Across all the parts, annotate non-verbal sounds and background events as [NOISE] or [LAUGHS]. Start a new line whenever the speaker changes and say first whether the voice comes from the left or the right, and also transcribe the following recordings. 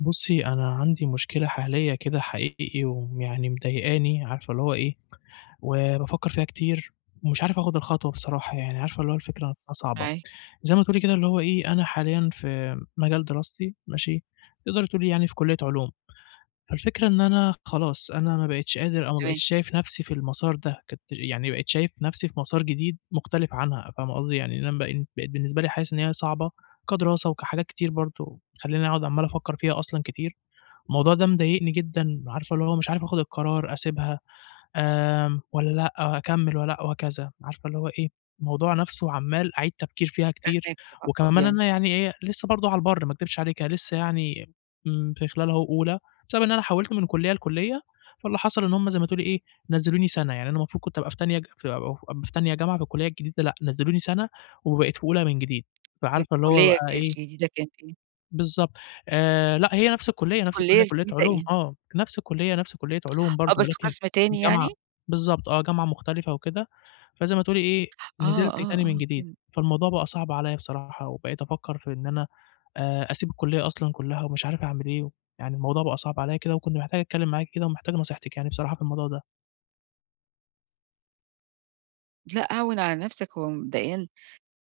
left: بُصّي، أنا عندي مشكلة حالية كده حقيقي ويعني مضايقاني، عارفة اللي هو إيه، وبافكّر فيها كتير ومش عارف آخُد الخطوة بصراحة يعني، عارفة اللي هو الفكرة نفْسها صعبة.
right: معاك،
left: زي ما تقولي كده اللي هو إيه، أنا حاليًا في مجال دراستي ماشي، تقدري تقولي يعني في كُلّية علوم، فالفكرة إن أنا خلاص أنا ما بقيتش قادر أو ما
right: تمام،
left: بقيتش شايف نفْسي في المسار ده، كنت يعني بقيت شايف نفْسي في مسار جديد مختلف عنها، فاهمة قصدي؟ يعني إن أنا بقيت بالنسبة لي حاسس إن هي صعبة كدراسة وكحاجات كتير برضه، بتخلّيني أقعُد عمّال أفكّر فيها أصلًا كتير. الموضوع ده مضايقني جدًا، عارفة اللي هو مش عارف آخُد القرار أسيبها والّا لأ، أكمّل والّا لأ وهكذا، عارفة اللي هو إيه، الموضوع نَفْسه عمّال أعيد تفكير فيها كتير،
right: فاهماك طبعًا، طب
left: وكمان
right: يعني
left: أنا يعني إيه، لسه برضه على البَر ما أكدبش عليكِ، أنا لسه يعني في خلال أهو أولى، بسبب إن أنا حاولت من كُلّية لكُلّية، فاللي حصل إن هُم زي ما تقولي إيه، نزّلوني سَنة، يعني أنا المفروض كنت أبقى في أبقى في تانية جامعة في الكُلّية الجديدة، لأ، نزّلوني سَنة وبقيت في أولى من جديد، فعارفة اللي هو
right: الكلية
left: بقى إيه
right: الجديدة كانت إيه؟
left: بالضبط. لأ، هي نفس الكلية، نفس
right: الكلية
left: الكلية، كلية
right: الجديدة
left: علوم
right: إيه؟
left: آه، نفس الكلية، نفس كلية علوم
right: آه،
left: برضه،
right: بس
left: ولكن
right: قسم تاني يعني؟
left: الجامعة بالضبط آه، جامعة مختلفة وكده، فزي ما تقولي إيه، نزلت
right: آه، آه،
left: تاني من
right: آه،
left: جديد،
right: فهمت.
left: فالموضوع بقى صعب عليّا بصراحة، وبقيت أفكّر في إن أنا أسيب الكلية أصلًا كلّها ومش عارف أعمل إيه، يعني الموضوع بقى صعب عليّا كده، وكنت محتاج أتكلّم معاكِ كده، ومحتاج نصيحتِك يعني بصراحة في الموضوع ده.
right: لأ، هوِّن على نفسك. هو مبدئيًا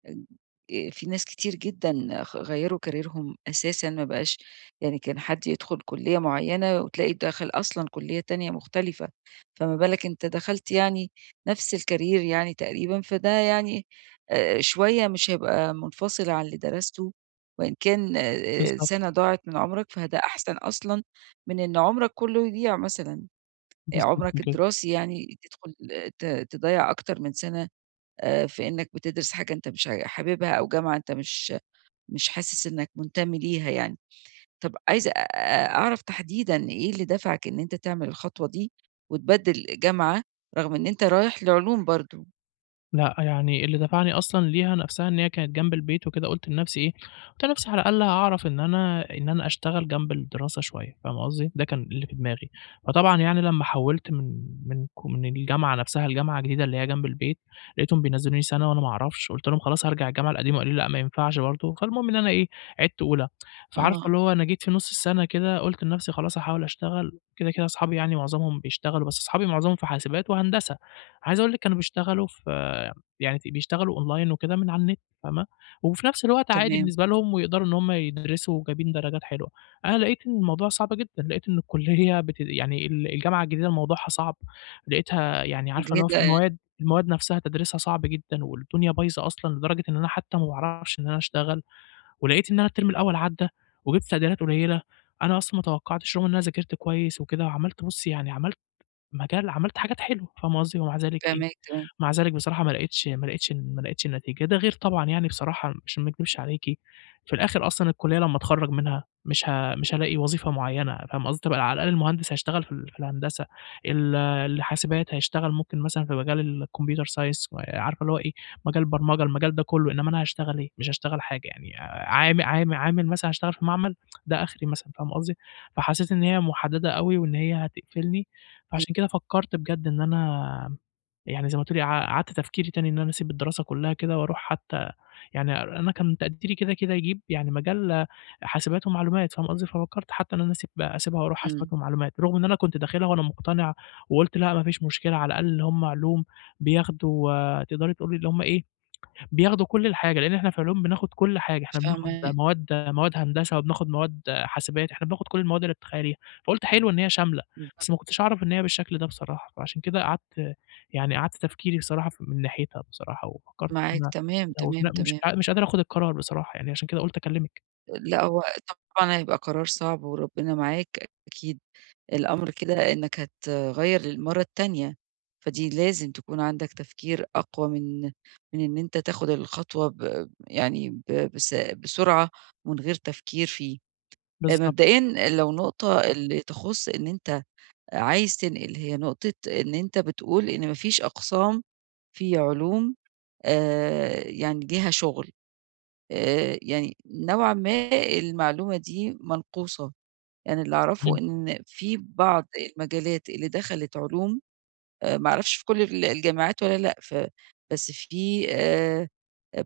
right: في ناس كتير جدًا غيّروا كاريرهم أساسًا، ما بقاش يعني كان حد يدخل كُلّية معيّنة وتلاقي دخل أصلًا كُلّية تانية مختلفة. فما بالك أنت دخلت يعني نفس الكارير يعني تقريبًا، فده يعني شوية مش هيبقى منفصل عن اللي درسته. وإن كان
left: بالضبط،
right: سَنة ضاعت من عمرك، فده أحسن أصلًا من إن عمرك كُلّه يضيع مثلًا.
left: بالضبط
right: عمرك
left: كده.
right: الدراسي يعني تدخل تضيّع أكتر من سَنة في إنك بتدرس حاجة أنت مش حاببها، أو جامعة أنت مش حاسس إنك منتمي ليها يعني. طب عايزة أعرف تحديدًا إيه اللي دفعك إن أنت تعمل الخطوة دي وتبدِّل جامعة، رغم إن أنت رايح لعلوم برضه؟
left: لأ، يعني اللي دفعني أصلًا ليها نفسها إن هي كانت جنب البيت وكده، قُلت لنفسي إيه، قُلت لنفسي على الأقل هاعرف إن أنا أشتغل جنب الدراسة شوية، فاهمة قصدي؟ ده كان اللي في دماغي. فطبعًا يعني لمّا حوّلت من الجامعة نفسها لجامعة جديدة اللي هي جنب البيت، لقيتهم بينزّلوني سَنة وأنا ما أعرفش، قُلت لهم خلاص هارجع الجامعة القديمة، قالوا لي: "لأ، ما ينفعش برضه." فالمهم إن أنا إيه، عِدت أولى. فعارفة
right: آه،
left: اللي هو أنا جيت في نُص السَنة كده قُلت لنفسي خلاص هاحاول أشتغل، كده، كده أصحابي يعني معظمهم بيشتغلوا، بس أصحابي معظمهم في حاسبات وهندسة، عايز أقول لِك كانوا بيشتغلوا في يعني بيشتغلوا أونلاين وكده من على النت فاهمة، وفي نفس الوقت عادي
right: تمام،
left: بالنسبة لهم ويقدروا إن هم يدرسوا وجايبين درجات حلوة. أنا لقيت إن الموضوع صعب جدًا، لقيت إن الكلية [LAUGHS] بت يعني ال الجامعة الجديدة موضوعها صعب، لقيتها يعني عارفة اللي هو
right: مُجهدة
left: في
right: يعني،
left: المواد نفسها تدريسها صعب جدًا، والدنيا بايظة أصلًا لدرجة إن أنا حتى ما باعرفش إن أنا أشتغل، ولقيت إن أنا الترم الأول عدّى وجِبت تقديرات قليلة، أنا أصلًا ما توقعتش رغم إن أنا ذاكرت كويس وكده وعملت بُصّي يعني عملت حاجات حلوة، فاهمة قصدي؟ ومع ذلك
right: فاهماك
left: إيه
right: تمام،
left: مع ذلك بصراحة ما لقيتش النتيجة، ده غير طبعًا يعني بصراحة عشان ما اكدبش عليكِ، في الآخر أصلًا الكلية لمّا اتخرّج منها مش هالاقي وظيفة معيّنة، فاهمة قصدي؟ طب على الأقل المهندس هيشتغل في الهندسة، ال الحاسبات هيشتغل ممكن مثلًا في مجال الcomputer science عارفة اللي هو إيه، مجال البرمجة، المجال ده كلّه، إنّما أنا هاشتغل إيه؟ مش هاشتغل حاجة يعني عامل مثلًا هاشتغل في معمل، ده آخري مثلًا، فاهمة قصدي؟ فحسيت إن هي مُحددة أوي وإن هي هتقفلني،
right: إمم،
left: فعشان كده فكّرت بجد إن أنا يعني زي ما تقولي عَادْت تفكيري تاني إن أنا أسيب الدراسة كلّها كده وأروح حتى يعني أنا كان تقديري كده، كده يجيب يعني مجال حاسبات ومعلومات فاهم قصدي، ففكّرت حتى إن أنا أسيبها وأروح
right: إمم،
left: حاسبات ومعلومات، رغم إن أنا كنت داخلها وأنا مقتنع وقُلت لأ ما فيش مشكلة على الأقل اللي هم علوم بياخدوا آه، تقدري تقولي اللي هم إيه، بياخدوا كل الحاجة، لإن إحنا في علوم بناخد كل حاجة، إحنا بناخد
right: فاهماك،
left: مواد هندسة وبناخد مواد حاسبات، إحنا بناخد كل المواد اللي تتخيليها، فقُلت حلو إن هي شاملة، بس ما
right: بالضبط،
left: كنتش أعرف إن هي بالشكل ده بصراحة، فعشان كده قعدت يعني قعدت تفكيري بصراحة من ناحيتها بصراحة، وفكّرت إن
right: معاك،
left: أنا
right: تمام،
left: لو
right: تمام،
left: لا
right: تمام.
left: مش قادر آخد القرار بصراحة، يعني عشان كده قُلت أكلّمِك.
right: لأ، هو طبعًا هيبقى قرار صعب، وربنا معاك أكيد. الأمر كده إنّك هتغيّر للمرّة التانية، فدي لازم تكون عندك تفكير أقوى من إن أنت تاخد الخطوة ب يعني ب بس بسرعة ومن غير تفكير فيه.
left: بالضبط،
right: مبدئيًا، لو نقطة اللي تخُص إن أنت عايز تنقل، هي نقطة إن أنت بتقول إن ما فيش أقسام في علوم يعني ليها شُغل، يعني نوعًا ما المعلومة دي منقوصة. يعني اللي أعرفه
left: إمم،
right: إن في بعض المجالات اللي دخلت علوم، ما أعرفش في كل الجامعات والّا لأ، بس في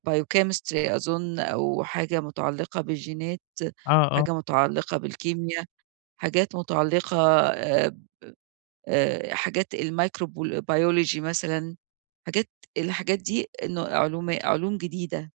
right: biochemistry أظن، أو حاجة متعلقة بالجينات،
left: آه، آه،
right: حاجة متعلقة بالكيميا، حاجات متعلقة آآ حاجات الmicrob biology مثلًا. حاجات الحاجات دي، إنه علوم جديدة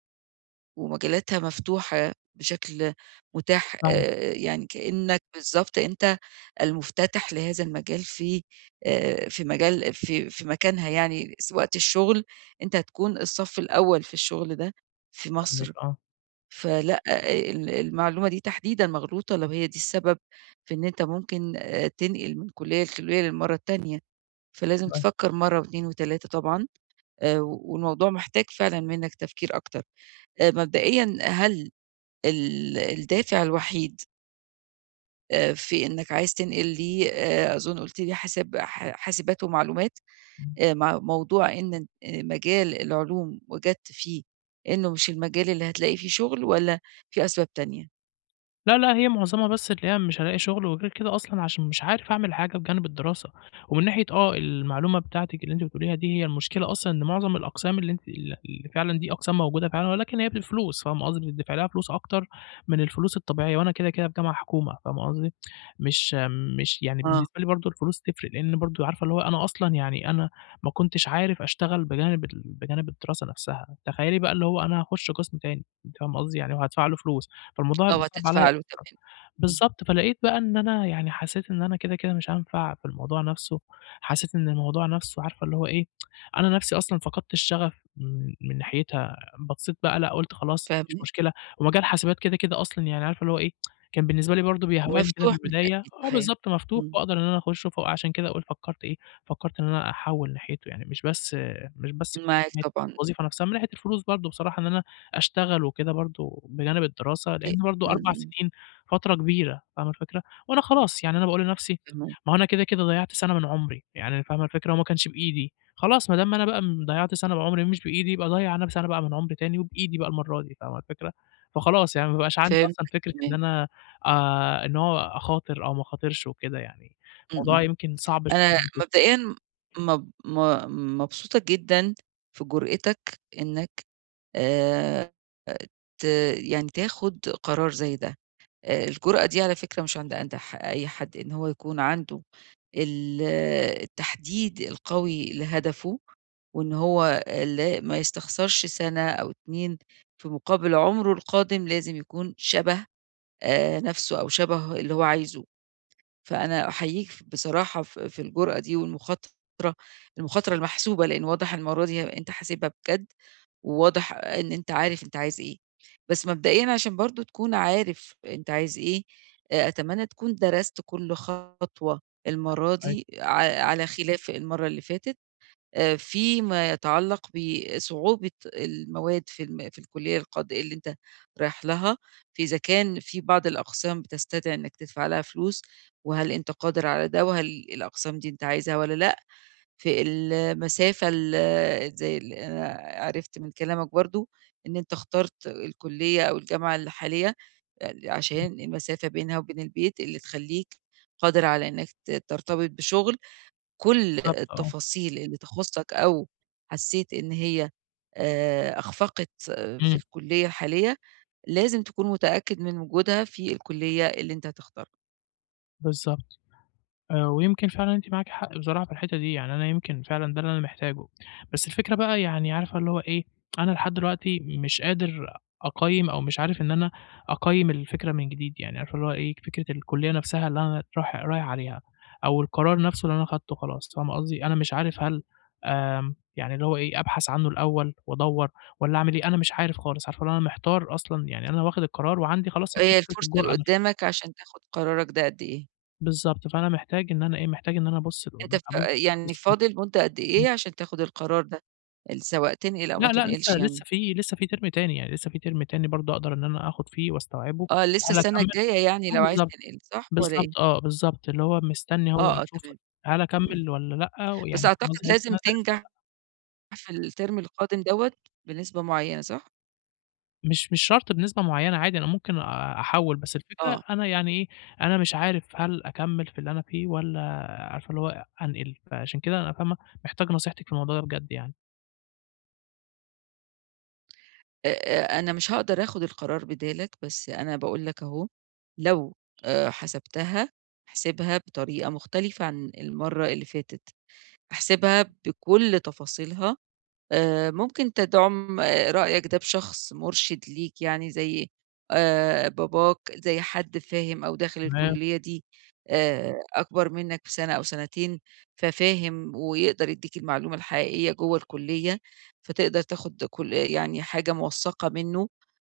right: ومجالاتها مفتوحة بشكل متاح،
left: فاهمِك،
right: يعني كإنّك بالضبط أنت المُفتتح لهذا المجال في في مجال في في مكانها، يعني وقت الشغل أنت هتكون الصف الأول في الشغل ده في مصر.
left: فاهمِك، آه،
right: فلأ، آه، المعلومة دي تحديدًا مغلوطة، لو هي دي السبب في إن أنت ممكن تنقل من كُلّية لكُلّية للمرّة التانية. فلازم
left: أيوه، أيوه،
right: تفكّر مرّة و2 و3 طبعًا، والموضوع محتاج فعلًا منّك تفكير أكتر. مبدئيًا، هل الدافع الوحيد في إنك عايز تنقل ليه أظن قُلت لي حاسبات ومعلومات،
left: إمم.
right: مع موضوع إن مجال العلوم وجدت فيه إنه مش المجال اللي هتلاقي فيه شغل، والّا في أسباب تانية؟
left: لا، لأ، هي معظمها بس اللي هي مش هالاقي شغل، وغير كده أصلًا عشان مش عارف أعمل حاجة بجانب الدراسة، ومن ناحية آه، المعلومة بتاعتِك اللي أنتِ بتقوليها دي، هي المشكلة أصلًا إن معظم الأقسام اللي أنتِ ال اللي فعلًا دي أقسام موجودة فعلًا، ولكن هي بالفلوس، فاهمة قصدي؟ بتدفع لها فلوس أكتر من الفلوس الطبيعية، وأنا كده، كده في جامعة حكومة، فاهمة قصدي؟ مش مش يعني إمم.
right: آه،
left: بالنسبة لي برضه الفلوس تفرق، لإن برضه عارفة اللي هو أنا أصلًا يعني أنا ما كنتش عارف أشتغل بجانب الدراسة نفسها، تخيلي بقى اللي هو أنا هاخش قسم تاني، أنتِ فاهمة قصدي؟ يعني وهادفع له فلوس، فالموضوع هيبقى
right: آه،
left: صعب عليَّ
right: هتدفع له، تمام. إمم،
left: بالضبط، فلقيت بقى إن أنا يعني حسيت إن أنا كده، كده مش هانفع في الموضوع نَفْسه، حسيت إن الموضوع نَفْسه عارفة اللي هو إيه، أنا نَفْسي أصلًا فقدت الشغف من ناحيتها، بصّيت بقى لأ، قُلت خلاص مش
right: فاهماك،
left: مشكلة، ومجال حاسبات كده، كده أصلًا يعني عارفة اللي هو إيه، كان بالنسبة لي برضه بيهواني كده في
right: مفتوح
left: البداية
right: بالتأكيد،
left: آه
right: صحيح.
left: بالضبط، مفتوح
right: إمم،
left: وأقدر إن أنا أخُشّه، فعشان كده أقول فكّرت إيه، فكّرت إن أنا أحوّل ناحيته يعني مش بس
right: معاك
left: من ناحية
right: طبعًا،
left: الوظيفة نَفْسها، من ناحية الفلوس برضه بصراحة إن أنا أشتغل وكده برضه بجانب الدراسة،
right: أ
left: لإن برضه
right: إمم،
left: 4
right: إمم،
left: سنين فترة كبيرة، فاهمة الفكرة؟ وأنا خلاص يعني أنا باقول لنفسي
right: فاهماك،
left: ما هو أنا كده، كده ضيّعت سَنة من عمري، يعني فاهمة الفكرة؟ وما كانش بإيدي، خلاص ما دام أنا بقى م ضيّعت سَنة من عمري مش بإيدي، يبقى أضيّع أنا سَنة بقى من عمري تاني وبإيدي بقى المرّة دي، فاهمة الفكرة؟ فخلاص يعني ما بقاش عندي أصلًا
right: فهمتك،
left: فكرة إن
right: تمام،
left: أنا إن هو أخاطر أو ما أخاطرش وكده يعني،
right: إمم،
left: الموضوع
right: إمم.
left: يمكن صعب شوية [UNINTELLIGIBLE]
right: أنا
left: بالنسبة
right: مبدئيًا مب م مبسوطة جدًا في جرأتك إنك آآ ت يعني تاخُد قرار زي ده. الجرأة دي، على فكرة، مش عند عند ح أي حد، إن هو يكون عنده ال التحديد القوي لهدفه، وإن هو لا ما يستخسرش سَنة أو 2 في مقابل عُمره القادم، لازم يكون شَبه نَفْسه، أو شَبه اللي هو عايزه. فأنا أحييك بصراحة في الجرأة دي، والمخاطرة، المخاطرة المحسوبة، لإن واضح المرّة دي أنت حاسبها بجد، وواضح إن أنت عارف أنت عايز إيه. بس مبدئيًا، عشان برضه تكون عارف أنت عايز إيه، أتمنى تكون درست كل خطوة المرّة
left: لي.
right: دي، على خلاف المرّة اللي فاتت. فيما يتعلّق بصعوبة المواد في في الكلية اللي أنت رايح لها، فإذا كان في بعض الأقسام بتستدعي إنّك تدفع لها فلوس، وهل أنت قادر على ده، وهل الأقسام دي أنت عايزها والّا لأ؟ في المسافة، زي اللي أنا عرفت من كلامك برضه إن أنت اخترت الكلية أو الجامعة الحالية عشان المسافة بينها وبين البيت، اللي تخلّيك قادر على إنّك ترتبط بشغل. كل
left: بالضبط آه،
right: التفاصيل اللي تخُصّك أو حسّيت إن هي أخفقت، آه، في
left: إمم،
right: الكُلّية الحالية، لازم تكون متأكد من وجودها في الكُلّية اللي أنت هتختارها.
left: بالضبط. ويمكن فعلًا أنتِ معاكِ حق بصراحة في الحتّة دي، يعني أنا يمكن فعلًا ده اللي أنا محتاجه، بس الفكرة بقى يعني عارفة اللي هو إيه، أنا لحد دلوقتي مش قادر أقيّم أو مش عارف إن أنا أقيّم الفكرة من جديد، يعني عارفة اللي هو إيه، فكرة الكلية نفْسها اللي أنا رايح عليها أو القرار نفْسه اللي أنا خدته خلاص، فاهمة قصدي؟ أنا مش عارف هل يعني اللي هو إيه، أبحث عنه الأول وأدوّر والّا أعمل إيه، أنا مش عارف خالص، عارفة اللي هو أنا محتار أصلًا، يعني أنا واخد القرار وعندي خلاص اللي هي
right: هي
left: فكرة
right: الفرصة اللي
left: الجرأة نفْسها.
right: قُدّامك عشان تاخُد قرارك ده قد إيه؟
left: بالضبط، فأنا محتاج إن أنا إيه، محتاج إن أنا أبُص
right: أنت
left: لقدّا أبُص
right: يعني
left: أبُص [UNINTELLIGIBLE]
right: فاضل مدة قد
left: إمم،
right: إيه عشان تاخُد القرار ده؟ سواء تنقل أو
left: لأ،
right: ما
left: لأ
right: تنقلش يعني؟
left: لسه في ترم تاني، يعني لسه في ترم تاني برضه أقدر إن أنا آخُد فيه واستوعبه،
right: آه، لسه
left: هل
right: السَنة
left: أكمّل
right: الجاية يعني،
left: آه
right: لو عايز
left: بالضبط،
right: تنقل، صح والّا إيه؟
left: بالضبط آه، بالضبط، اللي هو مستني أهو
right: آه، آه،
left: أشوف
right: تمام.
left: هل
right: إمم، إمم.
left: أكمّل والّا لأ،
right: بس
left: ويعني فاهم قصدي،
right: أعتقد
left: بحيث إن
right: لازم
left: أنا أدرس والّا
right: تنجح
left: لأ،
right: في الترم القادم دوّة بنسبة معيّنة، صح؟
left: مش شرط بنسبة معيّنة عادي، أنا ممكن أحوّل، بس الفكرة
right: آه.
left: أنا يعني إيه، أنا مش عارف هل أكمّل في اللي أنا فيه والّا عارفة اللي هو أنقل، فعشان كده أنا فاهمة، محتاج نصيحتِك في الموضوع ده بجد يعني.
right: أ أ أنا مش هاقدر آخُد القرار بدالك، بس أنا باقول لك أهو، لو آآ حسبتها احسبها بطريقة مختلفة عن المرّة اللي فاتت، احسبها بكل تفاصيلها. ممكن تدعُم، آه، رأيك ده بشخص مُرشِد ليك، يعني زي باباك، زي حد فاهم أو داخل
left: تمام،
right: الكُلّية دي، إمم. أكبر منّك بسَنة أو سَنتين، ففاهم ويقدر يدّيك المعلومة الحقيقية جوّه الكُلّية، فتقدر تاخُد كل يعني حاجة مُوثّقة منّه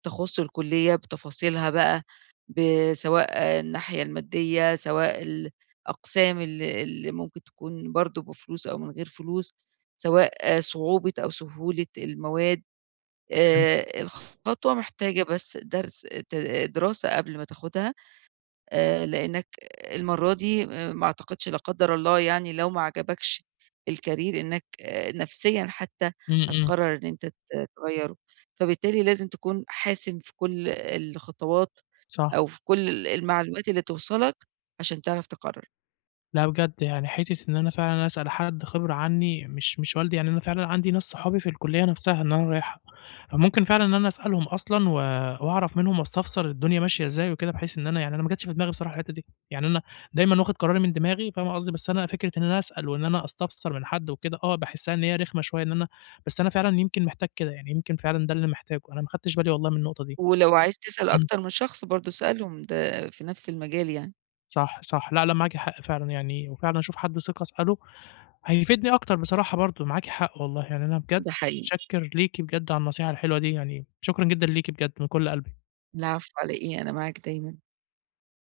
right: تخُص الكُلّية بتفاصيلها بقى، سواء، آه، الناحية المادية، سواء الأقسام اللي ممكن تكون برضه بفلوس أو من غير فلوس، سواء صعوبة أو سهولة المواد. الخطوة محتاجة بس درس ت دراسة قبل ما تاخدها، لإنك المرّة دي، آه، ما أعتقدش، لا قدّر الله، يعني لو ما عجبكش الcareer، إنك، آه، نفسيًا حتى
left: إمم، إمم،
right: هتقرر إن أنت تغيّره، فبالتالي لازم تكون حاسم في كل الخطوات،
left: صح.
right: أو في كل المعلومات اللي توصلك عشان تعرف تقرر.
left: لأ بجد، يعني حتّة إن أنا فعلًا أسأل حد خبرة عنّي مش والدي، يعني أنا فعلًا عندي ناس صحابي في الكلية نفسها إن أنا رايحها، فممكن فعلًا إن أنا أسألهم أصلًا وأعرف منهم واستفسر الدنيا ماشية إزاي وكده، بحيث إن أنا يعني أنا ما جاتش في دماغي بصراحة الحتّة دي، يعني أنا دايمًا واخد قراري من دماغي فاهمة قصدي، بس أنا فكرة إن أنا أسأل وإن أنا أستفسر من حد وكده آه، باحسّها إن هي رخمة شوية إن أنا بس أنا فعلًا يمكن محتاج كده، يعني يمكن فعلًا ده اللي محتاجه، أنا ما خدتش بالي والله من النقطة دي.
right: ولو عايز تسأل
left: إمم،
right: أكتر من شخص، برضه اسألهم ده في نفس المجال يعني.
left: صح، صح، لأ، لأ معاكِ حق فعلًا يعني، وفعلًا أشوف حد ثقة أسأله هيفيدني أكتر بصراحة برضه، معاكِ حق والله، يعني أنا بجد
right: ده حقيقي.
left: متشكّر ليكِ بجد على النصيحة الحلوة دي، يعني شكرًا جدًا ليكِ بجد من كلّ قلبي.
right: العفو، على إيه، أنا معاك دايمًا.